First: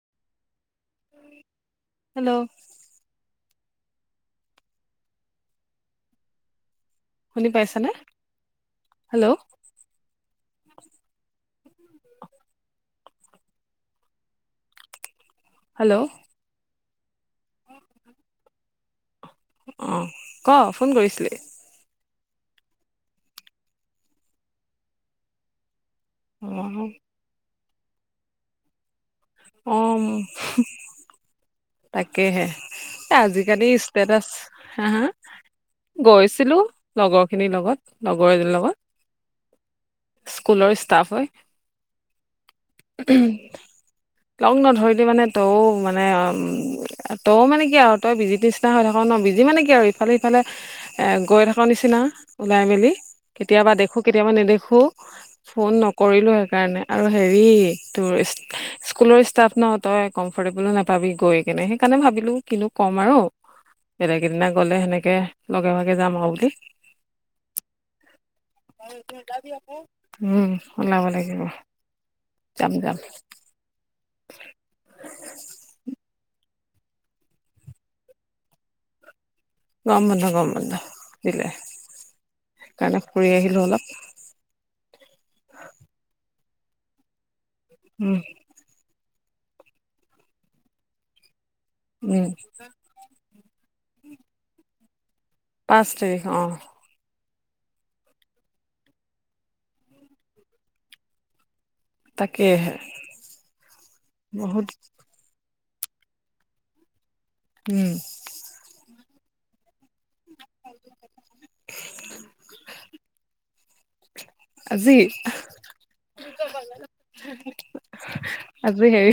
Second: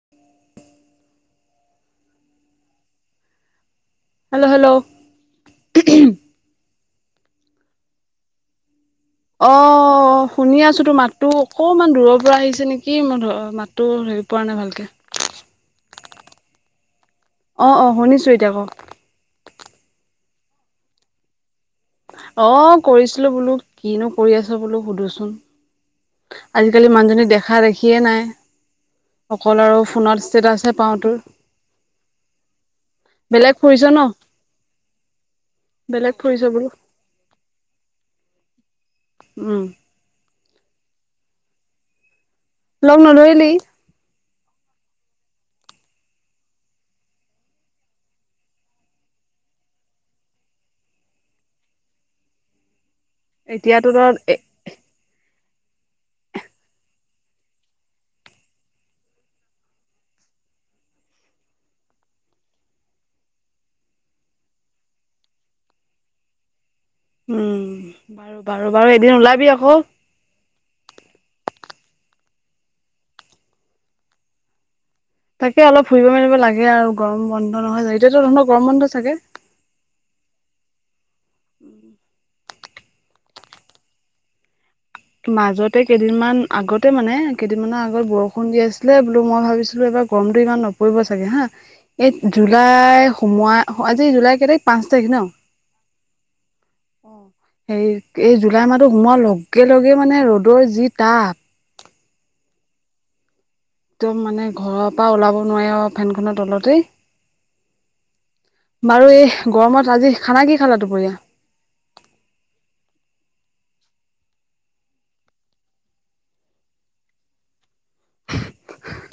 [inaudible] [inaudible] Hello. Hello hello. [unintelligible] শুনি পাইছা নে? হেল্ল'! [unintelligible] অঁ' [inaudible] অ শুনি আছো। তোৰ মাতটো অকণমান দূৰৰ পৰা আহিছে নেকি মই [inaudible] মাতটো ধৰি পোৱা নাই ভালকে। হেল্ল'! [inaudible] অঁ-অঁ! শুনিছো এতিয়া ক [unintelligible] অঁ! ক ফোন কৰিছিলি? [unintelligible] অ! কৰিছিলো বোলো কিনো কৰি আছ বোলো সুধো চোন। [unintelligible] আজিকালি অ' মানুহজনীক দেখা দেখিয়ে নাই। [unintelligible] অকল আৰু অ' ফোনত ষ্টেটাছে পাওঁ তোৰ। [unintelligible] তাকেহে বেলেগ আজিকালি ফুৰিছ ন ষ্টেটাছ [inaudible] হা-হা? বেলেগ ফুৰিছ গৈছিলো বোলো লগৰখিনিৰ লগত লগৰ এজনীৰ লগত। [unintelligible] উম। [inaudible] স্কুলৰ ষ্টাফ হয়। লগ নধৰিলি [unintelligible] লগ নধৰিলি মানে [inaudible] মানে তইও মানে কি আৰু তই বিজিৰ নিচিনা হৈ থাক ন। বিজি মানে কি আৰু ইফালে-সিফালে [unintelligible] এ গৈ থাক নিচিনা ওলাই মেলি কেতিয়াবা এতিয়াতো দেখো কেতিয়াবা তত নেদে [unintelligible] খো ফোন নকৰিলো সেইকাৰণে আৰু হেৰি তোৰ ষ্টে [unintelligible] স্কুলৰ ষ্টাফ নহ তই কমফৰ্টেবলো নাপাবি গৈ। [unintelligible] সেইকাৰনে সেইকাৰণে ভাবিলো কিনো ক'ম আৰু বেলেগ এদিনা গ'লে সেনেকৈ লগে ভাগে যাম আৰু বুলি। উম বাৰু বাৰু বাৰু এদিন ওলাবি আকৌ। উম ওলাব লাগিব যাম যাম। [unintelligible] তাকে অলপ ফুৰিব মেলিব লাগে আৰু গৰম বন্ধ নহয় জানো এতিয়াতো তহঁতৰ গৰম বন্ধ চাগে। গৰম বন্ধ গৰম বন্ধ দিলে সেইকাৰণে ফুৰি আহিলোঁ অলপ। মাজতে কেইদিনমান আগতে মানে কেইদিনৰ আগত উম বৰষুণ দি আছ আছিলে বোলো মই ভাবিছিলো এইবাৰ গৰমটো ইমান নপৰিব চাগে হা উম এই জুলাই সোমোৱা অ আজি জুলাই কে তাৰিখ পাঁচ তাৰিখ ন। পাঁচ তাৰিখ অ অ হে এই জুলাই মাহটো সোমোৱাৰ লগে লগে মানে ৰ'দৰ যি টাপ। তাকেহে একদম মানে বহুত ঘৰৰ পৰা ওলাব নোৱাৰি আও ফেনখনৰ তলতেই। উম। বাৰু এই গৰমত আজি খানা কি খালা দুপৰীয়া? [inaudible] আজি। আজি হেৰি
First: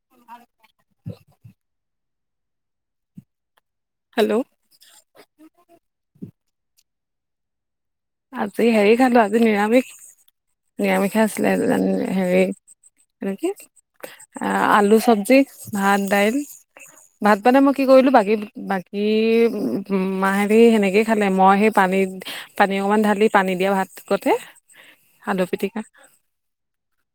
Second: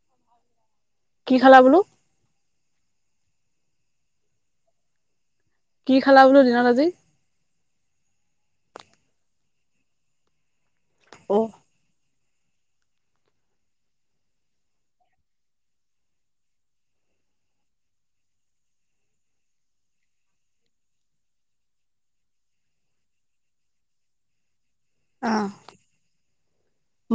[inaudible] কি খালা বোলো? হেল্ল'। কি খালা বোলো দিনত আজি। আজি হেৰি খালো আজি নিৰামিষ নিৰামিষ খাই অ আছিলে [unintelligible] হেৰি এইটো কি আলু চবজি ভাত দাইল। ভাত পানে মই কি কৰিলো বাকী বাকী উ মা হেতি সেনেকেই খালে মই সেই পানীত। পানী অকমান ঢালি পানী দিয়া ভাত কতে। অ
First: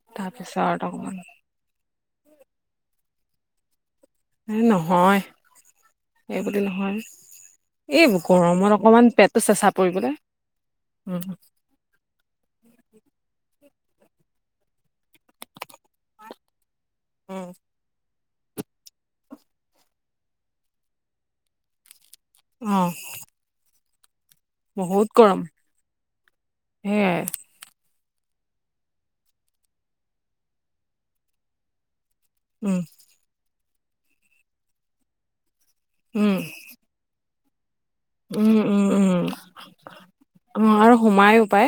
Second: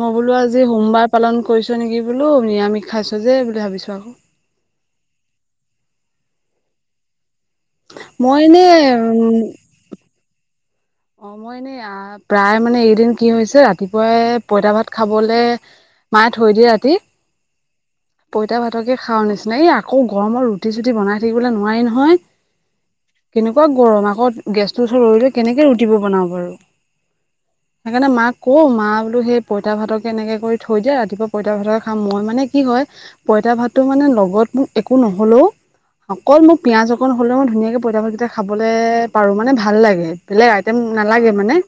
মই বোলো আজি তাৰপিছত সোমবাৰ অকমান পালন কৰিছ নেকি বোলো নিৰামিষ খাইছো যে বুলি ভাবিছোঁ আক। এই নহয় এইবুলি নহয়। এই মই এনে গৰমত অকমান উম পেটটো চেঁচা পৰিবলে উম অ' মই এনেই অ'। প্ৰায় মানে এইদিন কি হৈছে ৰাতিপুৱাই পইতা ভাত খাবলে মায়ে থৈ দিয়ে ৰাতি। উম। পইতা ভাতকে খাওঁ নিচিনা এই আকৌ গৰমৰ ৰুটি চুটি বনাই থাকিবলে নোৱাৰি নহয়। অ কেনেকুৱা গৰম আগত গেছটো ওচত বহুত ৰৈ ৰৈ গৰম কেনেকে ৰুটিব বনাওঁ বাৰু। সেয়াই সেইকাৰণে মাক কও মা বোলো সেই পইতা ভাতকে এনেকে কৰি থৈ দিয়া ৰাতিপুৱা পইতা ভাতকে খাম মই মানে। কি উম, হয় পইতা ভাতটো মানে লগত মোক একো নহ'লেও উম, অকল মোক পিয়াজ অকণ। হলোঁ মই ধুনীয়াকে পইতা ভাত কেইটা উম, খাবলে উম, উম, পাৰো মানে ভাল লাগে বেলেগ। অ', আৰু নালাগে সোমায়ো মানে পাই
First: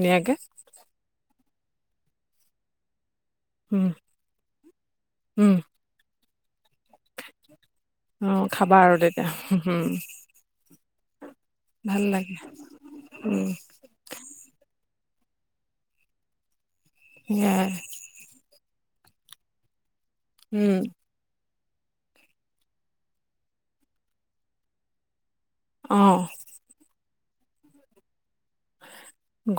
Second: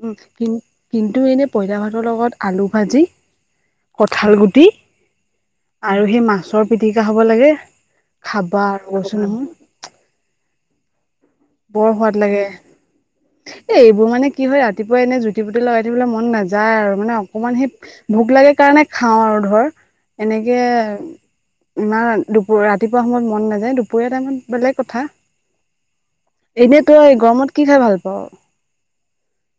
উম কিন কিন্তু এনেই পইতা ভাতৰ লগত আলু ভাজি উম, কঁঠাল গুটি। উম, আৰু সেই মাছৰ পিটিকা হব লাগে খাবা আৰু কৈছো নহয়। হোম বৰ সোৱাদ লাগে উম, এ এইবোৰ মানে কি হয় ৰাতিপুৱাই এনে জুতি পুতি লগাই থাকিবলে মন নায যায় আৰু মানে অকমান সেয়াই সেই ভোক লাগে কাৰণে খাওঁ আৰু ধৰ। এনেকে। উম, নাই দুপ ৰাতিপুৱা সময়ত মন নাযায় দুপৰীয়া টাইমত বেলেগ কথা। অ'। এনে তই গৰমত কি খাই ভাল পাওঁ।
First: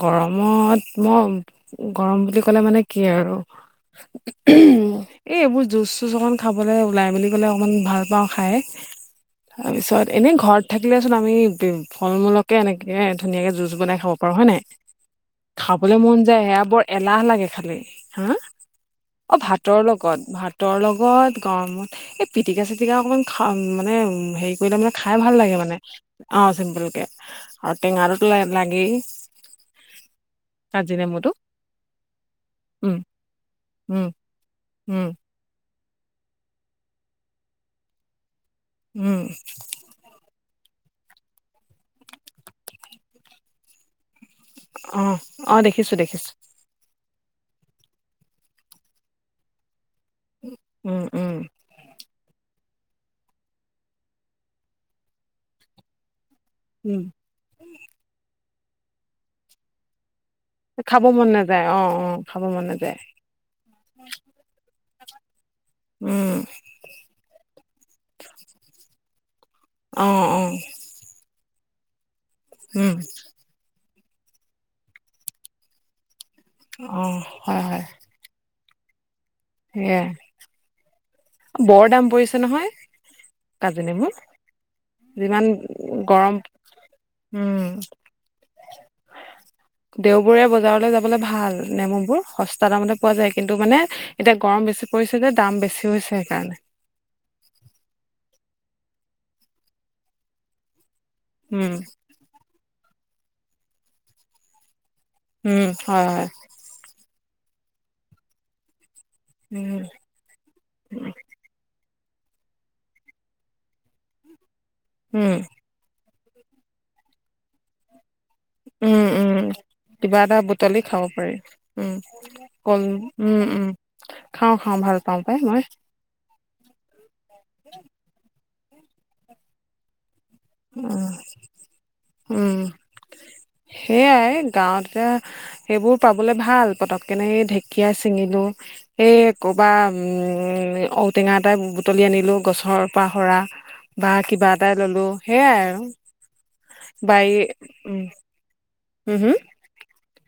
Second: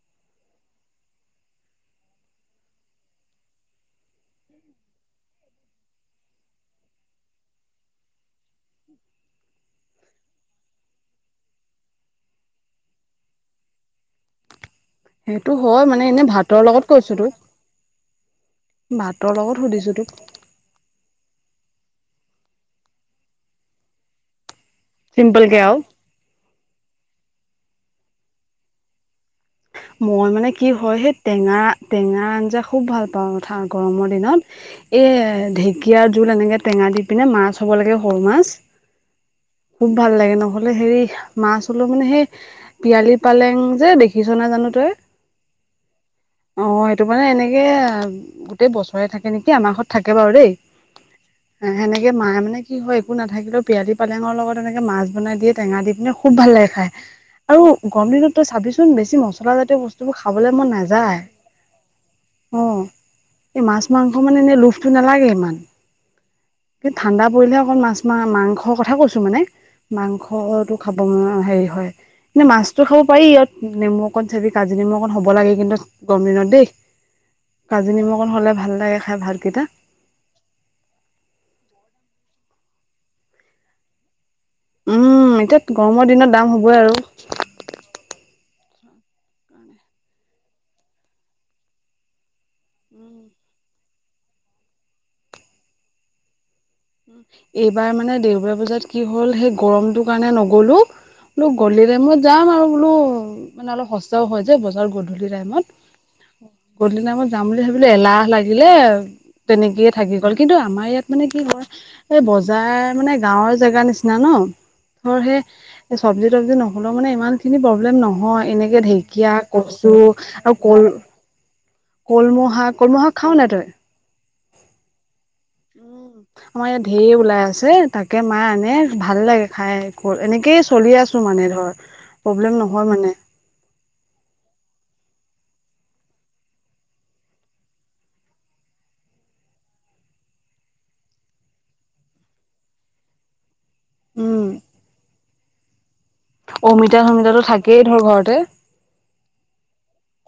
গৰমত মই গৰম বুলি ক'লে মানে কি আৰু। [inaudible] এই এইবোৰ জুচ চুচ অকন খাবলৈ ওলাই বুলি ক'লে অকমান ভাল পাওঁ খাই। তাৰপিছত এনে ঘৰত থাকিলে চোন আমি ফল মূলকে এনেকে ধুনীয়াকে যুজ। বনাই খাব পাৰো হয় নাই সেইটো হয় খাবলৈ মানে মন এনে যায় ভাতৰ সেয়া বৰ লগত কৈছো এলাহ তোক লাগে খালে হা। অ' লগত ভাতৰ সুধিছো তোক লগত ভাত। তৰ লগত গৰমত এই পিটিকা চিটিকা অকমান খা মানে হেৰি কৰিলে মানে। খাই ভাল চিম্পল কে লাগে আৰু। মানে অ চিম্পুল কে আৰু টেঙাতো লাগি মই মানে কি হয় সেই টেঙা টেঙা আঞ্জা খুব উম, ভাল পাওঁ কথা উম, গৰমৰ দিনত। এ উম, ঢেকীয়া জোল এনেকে টেঙা দি পিনে মাছ হ'ব লাগে সৰু মাছ। উম। খুব ভাল লাগে নহ'লে হেৰি মাছ হলেও মানে সেই পিয়ালি পালেং যে দে। কিছ ন জানো তই। অ', অ', দেখিছোঁ দেখিছোঁ অ' সেইটো মানে এনেকে গোটেই বছৰে থাকে নেকি আমাৰ ঘত থাকে বাৰু দেই। উম উম। সেনেকে মায়ে মানে কি হয় একো নাথাকিলেও পিয়ালি পা পালেঙৰ লগত এনেকে মাছ বনাই দিয়ে টেঙা দি পিনে খুব ভাল লাগে খায়। উম, আৰু গৰম দিনত তই চাবিচোন বেছি মছলা জাতীয় বস্তু। বোৰ খাবলে মন খাব নাযায় মন নাযায় অ', খাব অ মন নাযায় এই মাছ মাংস মানে এনে লোভটো নালাগে ইমান উম, কি ঠাণ্ডা পৰিলে অকল মাছ মা মাংসৰ কথা কৈছো মানে অ', অ', মাংসটো খাব হেৰি হয় এনে মাছটো উম, খাব পাৰি ইয়াত নেমু অকন চেবি কাজি নেমু অকণ হ'ব লাগে কিন্তু গৰম দিনত দে অ হয় হয় অন হ'লে ভাল লাগে খাই ভাল কেইটা সেয়া বৰ দাম পৰিছে নহয় কাজী নেমুুৰ উম এতিয়া গৰমৰ দিনত দাম হ'বই আৰু। উম। দেওবৰীয়া বজাৰলৈ যাবলে ভাল নেমু বোৰ স টা দামতে পোৱা যায় কিন্তু মানে এতিয়া গৰম বেছি পৰিছে যে দাম বেছি হৈছে সেইকাৰণে। এইবাৰ মানে দেওবাৰ বজাত কি হ'ল সেই গৰমটোৰ কাৰণে নগলো। বোলো উম গ'লিৰে মই যাম আৰু বোলো মানে অলপ সস্তাও হয় যায় বজাৰ গ গধূলি টাইমত উম হয় হয় গধূলি টাইমত যাম বুলি ভাবিলে এলাহ লাগিলে। উম তেনেকেই থাকি গ'ল কিন্তু আমাৰ ইয়াত মানে কি হয়। এই বজাৰ মানে গাঁৱৰ জেগাৰ নিচিনা ন ধৰ উম সেই এই চব্জি তবজি নহলেও মানে ইমান খিনি প্ৰব্লেম নহয়। এনেকে উম ঢেকীয়া উম কচু কিবা এটা আৰু বুটলি কল খাব পাৰি উম কলমৌহা কল কলমৌ শাক খাও উম নাই তই উম খাওঁ খাওঁ ভাল পাওঁ পাই মই আমাৰ ইয়াত ধঢেৰ ওলাই আছে তাকে মা আনে ভাল লাগে খাই হ'ল এনেকেই চলি আছো মানে ধৰ প্ৰব্লেম নহয় মানে সেইয়াই গাঁৱতে এহ্ এহ্। সেইবোৰ পাবলে ভাল পতকে কেনে এই ঢেকীয়াই ছিঙিলো। এই ক'বা উ উ উ উ উ ঔটেঙা এটাই বুটলি আনিলো গছৰ পৰা সৰা। বা উম কিবা এটাই ললো সেইয়াই আৰু অমিতা বাৰী অমিতাটো থাকেই উম ধৰ ঘৰতে হম হম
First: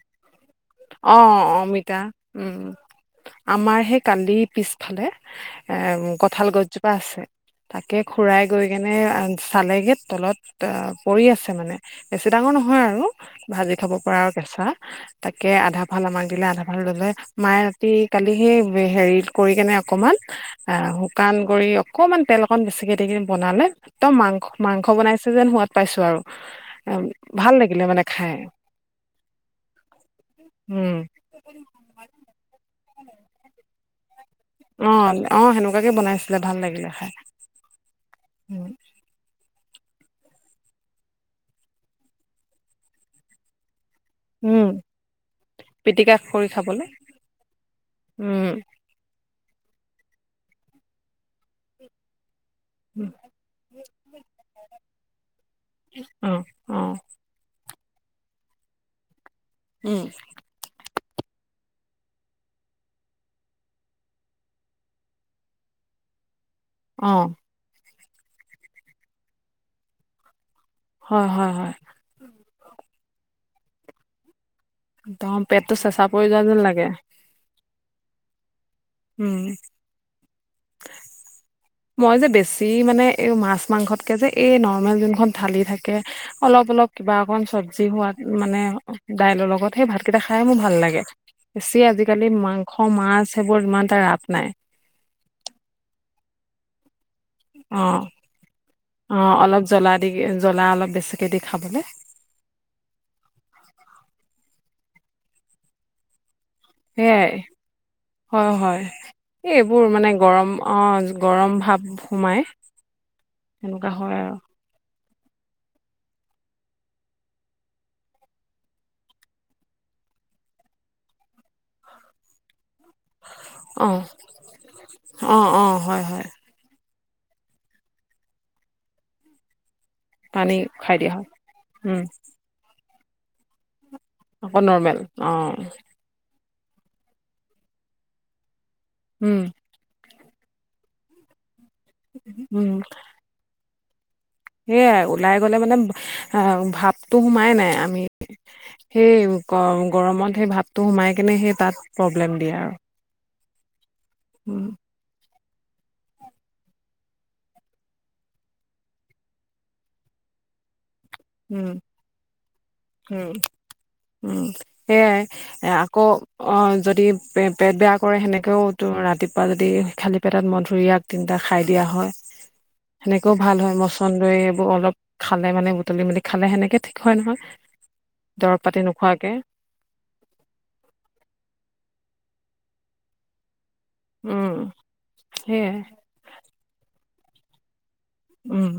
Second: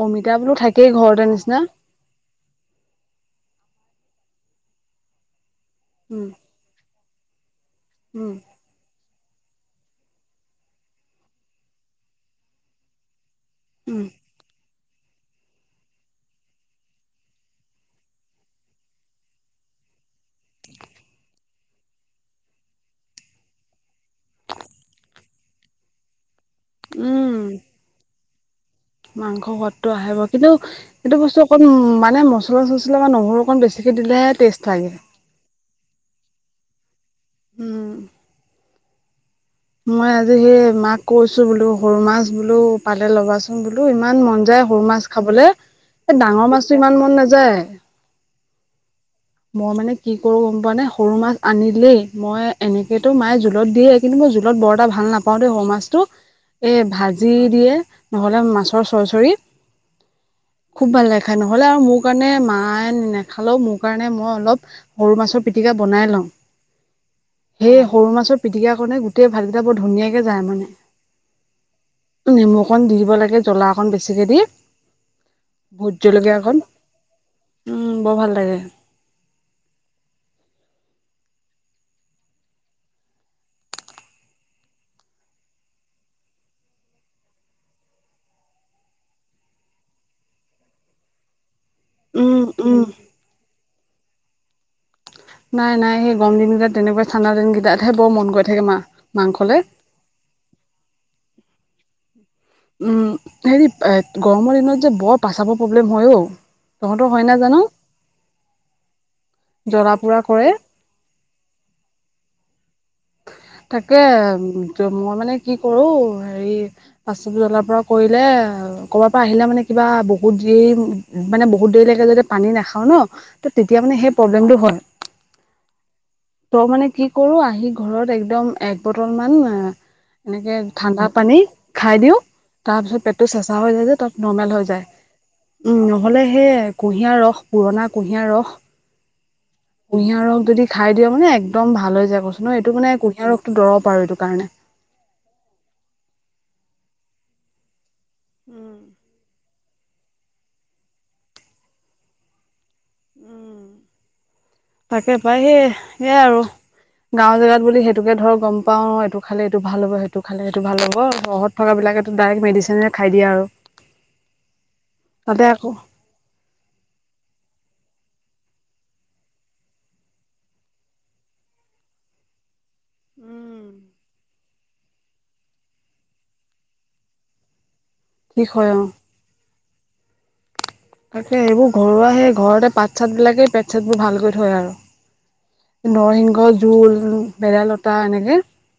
অমিতা বোলো থাক সেই অ ঘৰতে নিচিনা। অমিতা উম উ আমাৰ সেই কান্দি পিছ এফালে ইহ এ এ উম কঁঠাল গছজোপা আছে তাকে উম খুৰাই গৈ পিনে কেনে আৰু চালেগে তলত অ পৰি আছে মানে বেছি ডাঙৰ নহয় আৰু ভাজি খাব উম, পৰা আৰু কেঁচা ইহ্ ই তাক কে আধা ফাল আমাক দিলে আধা ফাল ললে মায়ে ৰাতি কালি সেই হেৰিত কৰি কেনে অকমান ই ই ই আহ অ শুকান গুৰি অকনমান তেল অকন বেচিকে দি কেনি বনালে। একদম মাংস মাংস বনাইছে যেন সোৱাদ পাইছো আৰু ই ই আ আ উম, ভাল লাগিলে মানে খাই। মাংস সোৱাদটো আহিব কিন্তু এইটো বস্তু অকন উ উম মানে মছলা-চচলা বা নহৰু অকন বেছিকে দিলে। অ অ সেনেকুৱাকে বনাইছিলে ভাল লাগিলে খাই উম, উ। মই আজি সেই মাক কৈছো বোলো সৰু মাছ বোলো পালে লবাছো উম বোলো ইমান মন যায় উম সৰু মাছ খাবলে এ পিটিকা কৰি ডাঙৰ মাছটো খাবলে ইমান মন নাযায়। উম উ উ। মই মানে কি কৰো গম পোৱা নে সৰু মাছ আনিলেই মই এনেকেতো মায়ে জোলত দিয়ে কিন্তু মই জোলত বৰ এটা ভাল নাপাওঁ দেই সৰু মাছটো অ', এ অ', ভাজ যি দিয়ে নহ'লে মাছৰ চৰ্চৰি। উম উ। খুব ভাল লাগে খাই নহ'লে আৰু মোৰ কাৰণে মায়ে নাখালেও মোক মোৰ কাৰণে মই অলপ সৰু মাছৰ পিটিকা বনাই লওঁ। অঁ অ। সেই সৰু মাছৰ পিটিকা কাৰণে গোটেই ভাতকেইটা বৰ ধুনীয়াকে যায় মানে হয় হয় হয়। নেমু অকন দি দিব লাগে জ্বলা অকন বেছিকে দি। একদম পেটটো ভোট চেঁচা পৰি জলকীয়া যোৱা অকণ যেন লাগে। উম উ বৰ ভাল লাগে। উম উ। [inaudible] মই যে বেছি মানে এই মাছ-মাংসতকে যে এই নৰ্মেল যোনখন থালি থাকে হে হে আহ্ অলপ অলপ কিবা অকন চবজি হোৱাত মানে অ অ দাইলৰ লগত সেই ভাতকেইটা খাই মোৰ ভাল লাগে। বেছি আজিকালি উম উম মাংস-মাছ সেইবোৰ ইমান এটা ৰাপ নাই। নাই নাই, সেই গৰম দিনকেইটাত তেনেকুৱে ঠাণ্ডা দিনকেইটাতহে অ', বৰ মন গৈ থাকে মা মাংসলে। ঠিকে জ্বলা অলপ বেছিকে দি খাবলে। উম উ উ, হেৰি এ গৰমৰ দিনত যে বৰ পেচাবৰ প্ৰব্লেম হয় অ। তহঁতৰ হয় সেয়াই নাই জানো হয় হয় এই এইবোৰ জ্বলা মানে পোৰা কৰে গৰম অ অ অ গৰম ভাপ সোমায়। তাকে উম উম তোৰ মই মানে কি কৰো হেৰি পাচ জ্বলাৰ পৰা কৰিলে আ অ অ। কৰ'বাৰ পৰা আহিলে মানে কিবা বহুত দেৰি মানে বহুত দেৰিলৈকে যদি পানী নেখাও ন আহ আ ত' তেতিয়া মানে অ' সেই প্ৰব্লেমটো হয়। অ' অ' হয় হয় ত' মানে কি কৰোঁ আহি ঘৰত একদম এক বটল মান আ পানী এনেকে খাই ঠাণ্ডা দিয়া হয় পানী খাই উম দিওঁ তাৰপিছত পেটটো চেঁচা হৈ যায় যে তাত নৰ্মেল আকৌ হৈ যায় অ' উম নহ'লে সেই কুঁহিয়া ৰস পুৰণা কুঁহিয়া ৰস উম। কুঁহিয়া ৰস যদি খাই দিয় মানে একদম ভাল হৈ যায় কৈছো নহয় উম এইটো মানে কুঁহিয়া ৰসটো দৰৱ আৰু এইটো কাৰণে সেয়াই ওলাই গ'লে মানে [unintelligible] আ, ভাৱটো সোমাই নাই আমি। উম সেইয়ো কৰম গৰমত সেই ভাতটো সোমাই কিনে সেই তাত প্ৰব্লেম দিয়ে আৰু। উম উম। তাকে পাই সেই সেয়াই আৰু। গাঁও জেগাত বুলি সেইটোকে ধৰ গম পাওঁ এইটো খালে এইটো ভাল হ'ব সেইটো খালে সেইটো ভাল হ'ব। চৰহত উম থকা বিলাকেতো ডাইৰেক্ট মেডিচনে খাই উম দিয়ে আৰু। উম সেয়াই। এ, আকৌ অ', যদি পে পেট বেয়া কৰে সেনেকেও তো ৰাতিপুৱা যদি খালী পেটত মধুৰিয়াক তিনটা খাই দিয়া হয়। [inaudible] সেনেকেও ভাল উম হয় মচন্দই এইবোৰ অলপ খালে মানে বু তলি মেলি খালে সেনেকে ঠিক হয় নহয়, ঠিক দৰৱ হয় পাতি অ নোখোৱাকে। তাকে সেইবোৰ ঘৰুৱা সেই ঘৰতে পাত চাত বিলাকে পেট চটবোৰ ভালকৈ থয় উম সেয়াই আৰু। নৰসিংহ জোল, বেদাইলতা এনেকে উম।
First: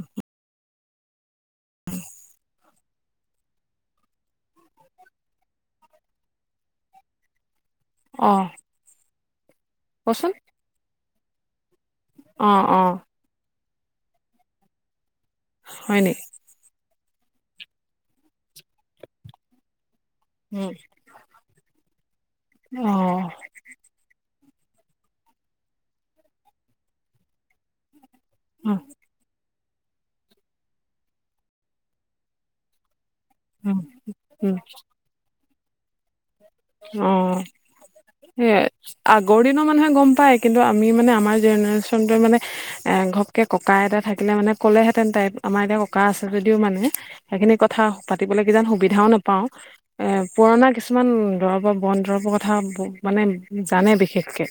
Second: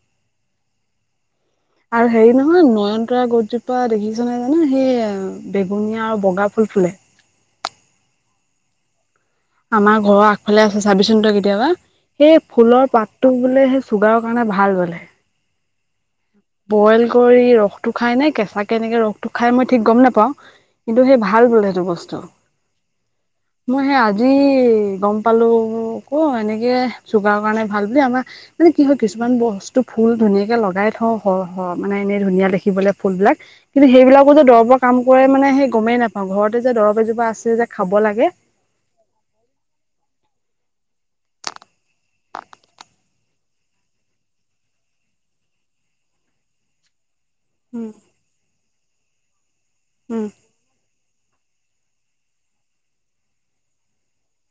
আৰু হেৰি নহয় নয়ন তৰা গছজোপা দেখিছ নে জানো সেই বেঙুনীয়া আৰু বগা ফুল ফুলে অ'। আমাৰ ঘৰৰ কচোন আগফালে আছে চাবিচোন তই কেতিয়াবা সেই অ অ ফুলৰ পাত টো বোলে সেই চুগাৰৰ কাৰণে ভাল বোলে। হয় নি? বইল কৰি ৰসটো খাই নে কেঁচাকে এনেকে ৰসটো খাই মই ঠিক গম নেপাওঁ। [unintelligible] কিন্তু সেই ভাল বোলে সেইটো বস্তু। অ'। মই সেই আজি গম পালোঁ ক' এনেকে চুগাৰৰ কাৰণে ভাল বুলি আমাৰ মানে উম কি হয় কিছুমান বস্তু ফুল ধুনীয়াকে লগাই থওঁ হয় হয় মানে এনেই ধুনীয়া দেখিবলে ফুলবিলাক উম কিন্তু সেইবিলাকো যে উম দৰবৰ কাম কৰে মানে সেই গমেই নাপ অ', ঘৰতে যে দৰৱ এজোপা অ আছে যে খাব লাগে। সেয়াই আগৰ দিনৰ মানুহে গম পায়, কিন্তু আমি মানে আমাৰ জেনেৰেচনটোৱে মানে এ ঘপ কে ককা- আইতা থাকিলে মানে ক'লেহেতেন তাইপ আমাৰ এতিয়া ককা আছে যদিও মানে সেইখিনি কথা উম পাত তিবলে কিজান সুবিধাও নাপাওঁ এ, উম পুৰণা কিছুমান দৰব বন দৰৱৰ কথা ব মানে জানে বিশেষকে।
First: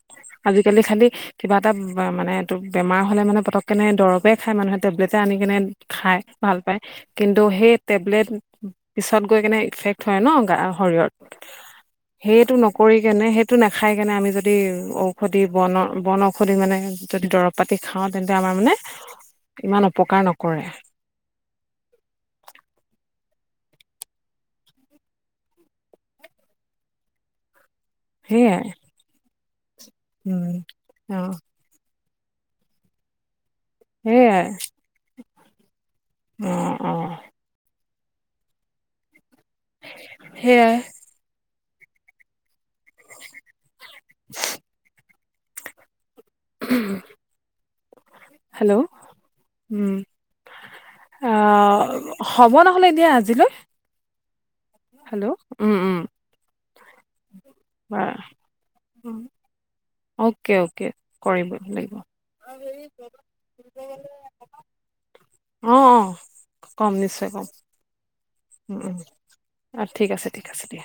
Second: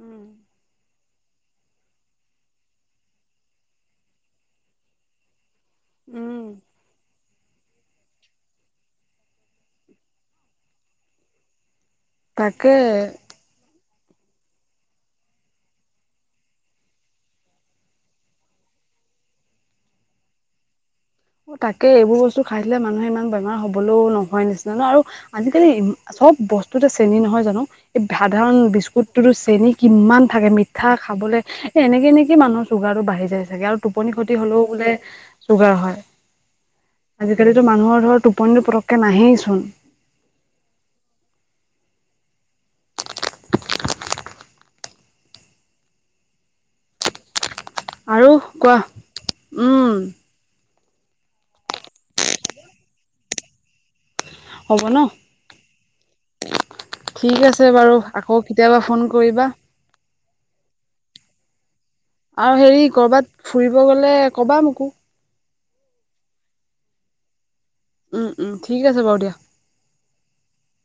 উম। আজিকালি খালি কিবা এটা বা মানে এইটো বেমাৰ হ'লে মানে পতক কেনে দৰৱে খাই মানুহে টেবলেটে আনি কেনে খাই উম ভাল পায়। কিন্তু সেই টেবলেট পিছত গৈ কেনে ইফেক্ট হয় ন গা শৰীৰত। সেইটো নকৰি তাকে কেনে সে টো নাখাই কেনে আমি যদি ঔষধি বনৰ বন ঔষধি মানে যদি দৰপটোত পাতি খাও তেন্তে আমাৰ মানে ইমান অপকাৰ নকৰে। অ তাকে এইবোৰ বস্তু খাইছিলে মানুহে ইমান বেমাৰ হবলৈও নহয় নিচিনা ন আৰু আজিকালি চব বস্তুতে চেনী নহয় জানো? সাধাৰণ সেয়াই বিস্কুটটো চেনি কিমান থাকে উম মিঠা অ খাবলে। এনেকে এনেকৈ মানুহৰ চুগাৰটো বাঢ়ি যায় চাগে আৰু টোপনি ক্ষতি সেয়াই হলেও বোলে চুগাৰ হয়। অ, অ। আজিকালিতো মানুহৰ ধৰ টোপনি পতকে নাহেই চোন। সেয়াই। [inaudible] আৰু হেল্ল' কোৱা উম। হ'ব নহ'লে দিয়া আজিলৈ। অ, হ'ব ন, হেল্ল' উম উম ঠিক আছে বাৰু আকৌ কেতিয়াবা ফোন কৰিবা। অ'কে অ'কে কৰিব লাগিব। আৰু হেৰি কৰ'বাত ফুৰিব গ'লে ক'বা মোকো। অ অ কম নিশ্চয় কম। উম উম ঠিক আছে বাৰু দিয়া। ঠিক আছে ঠিক আছে দিয়া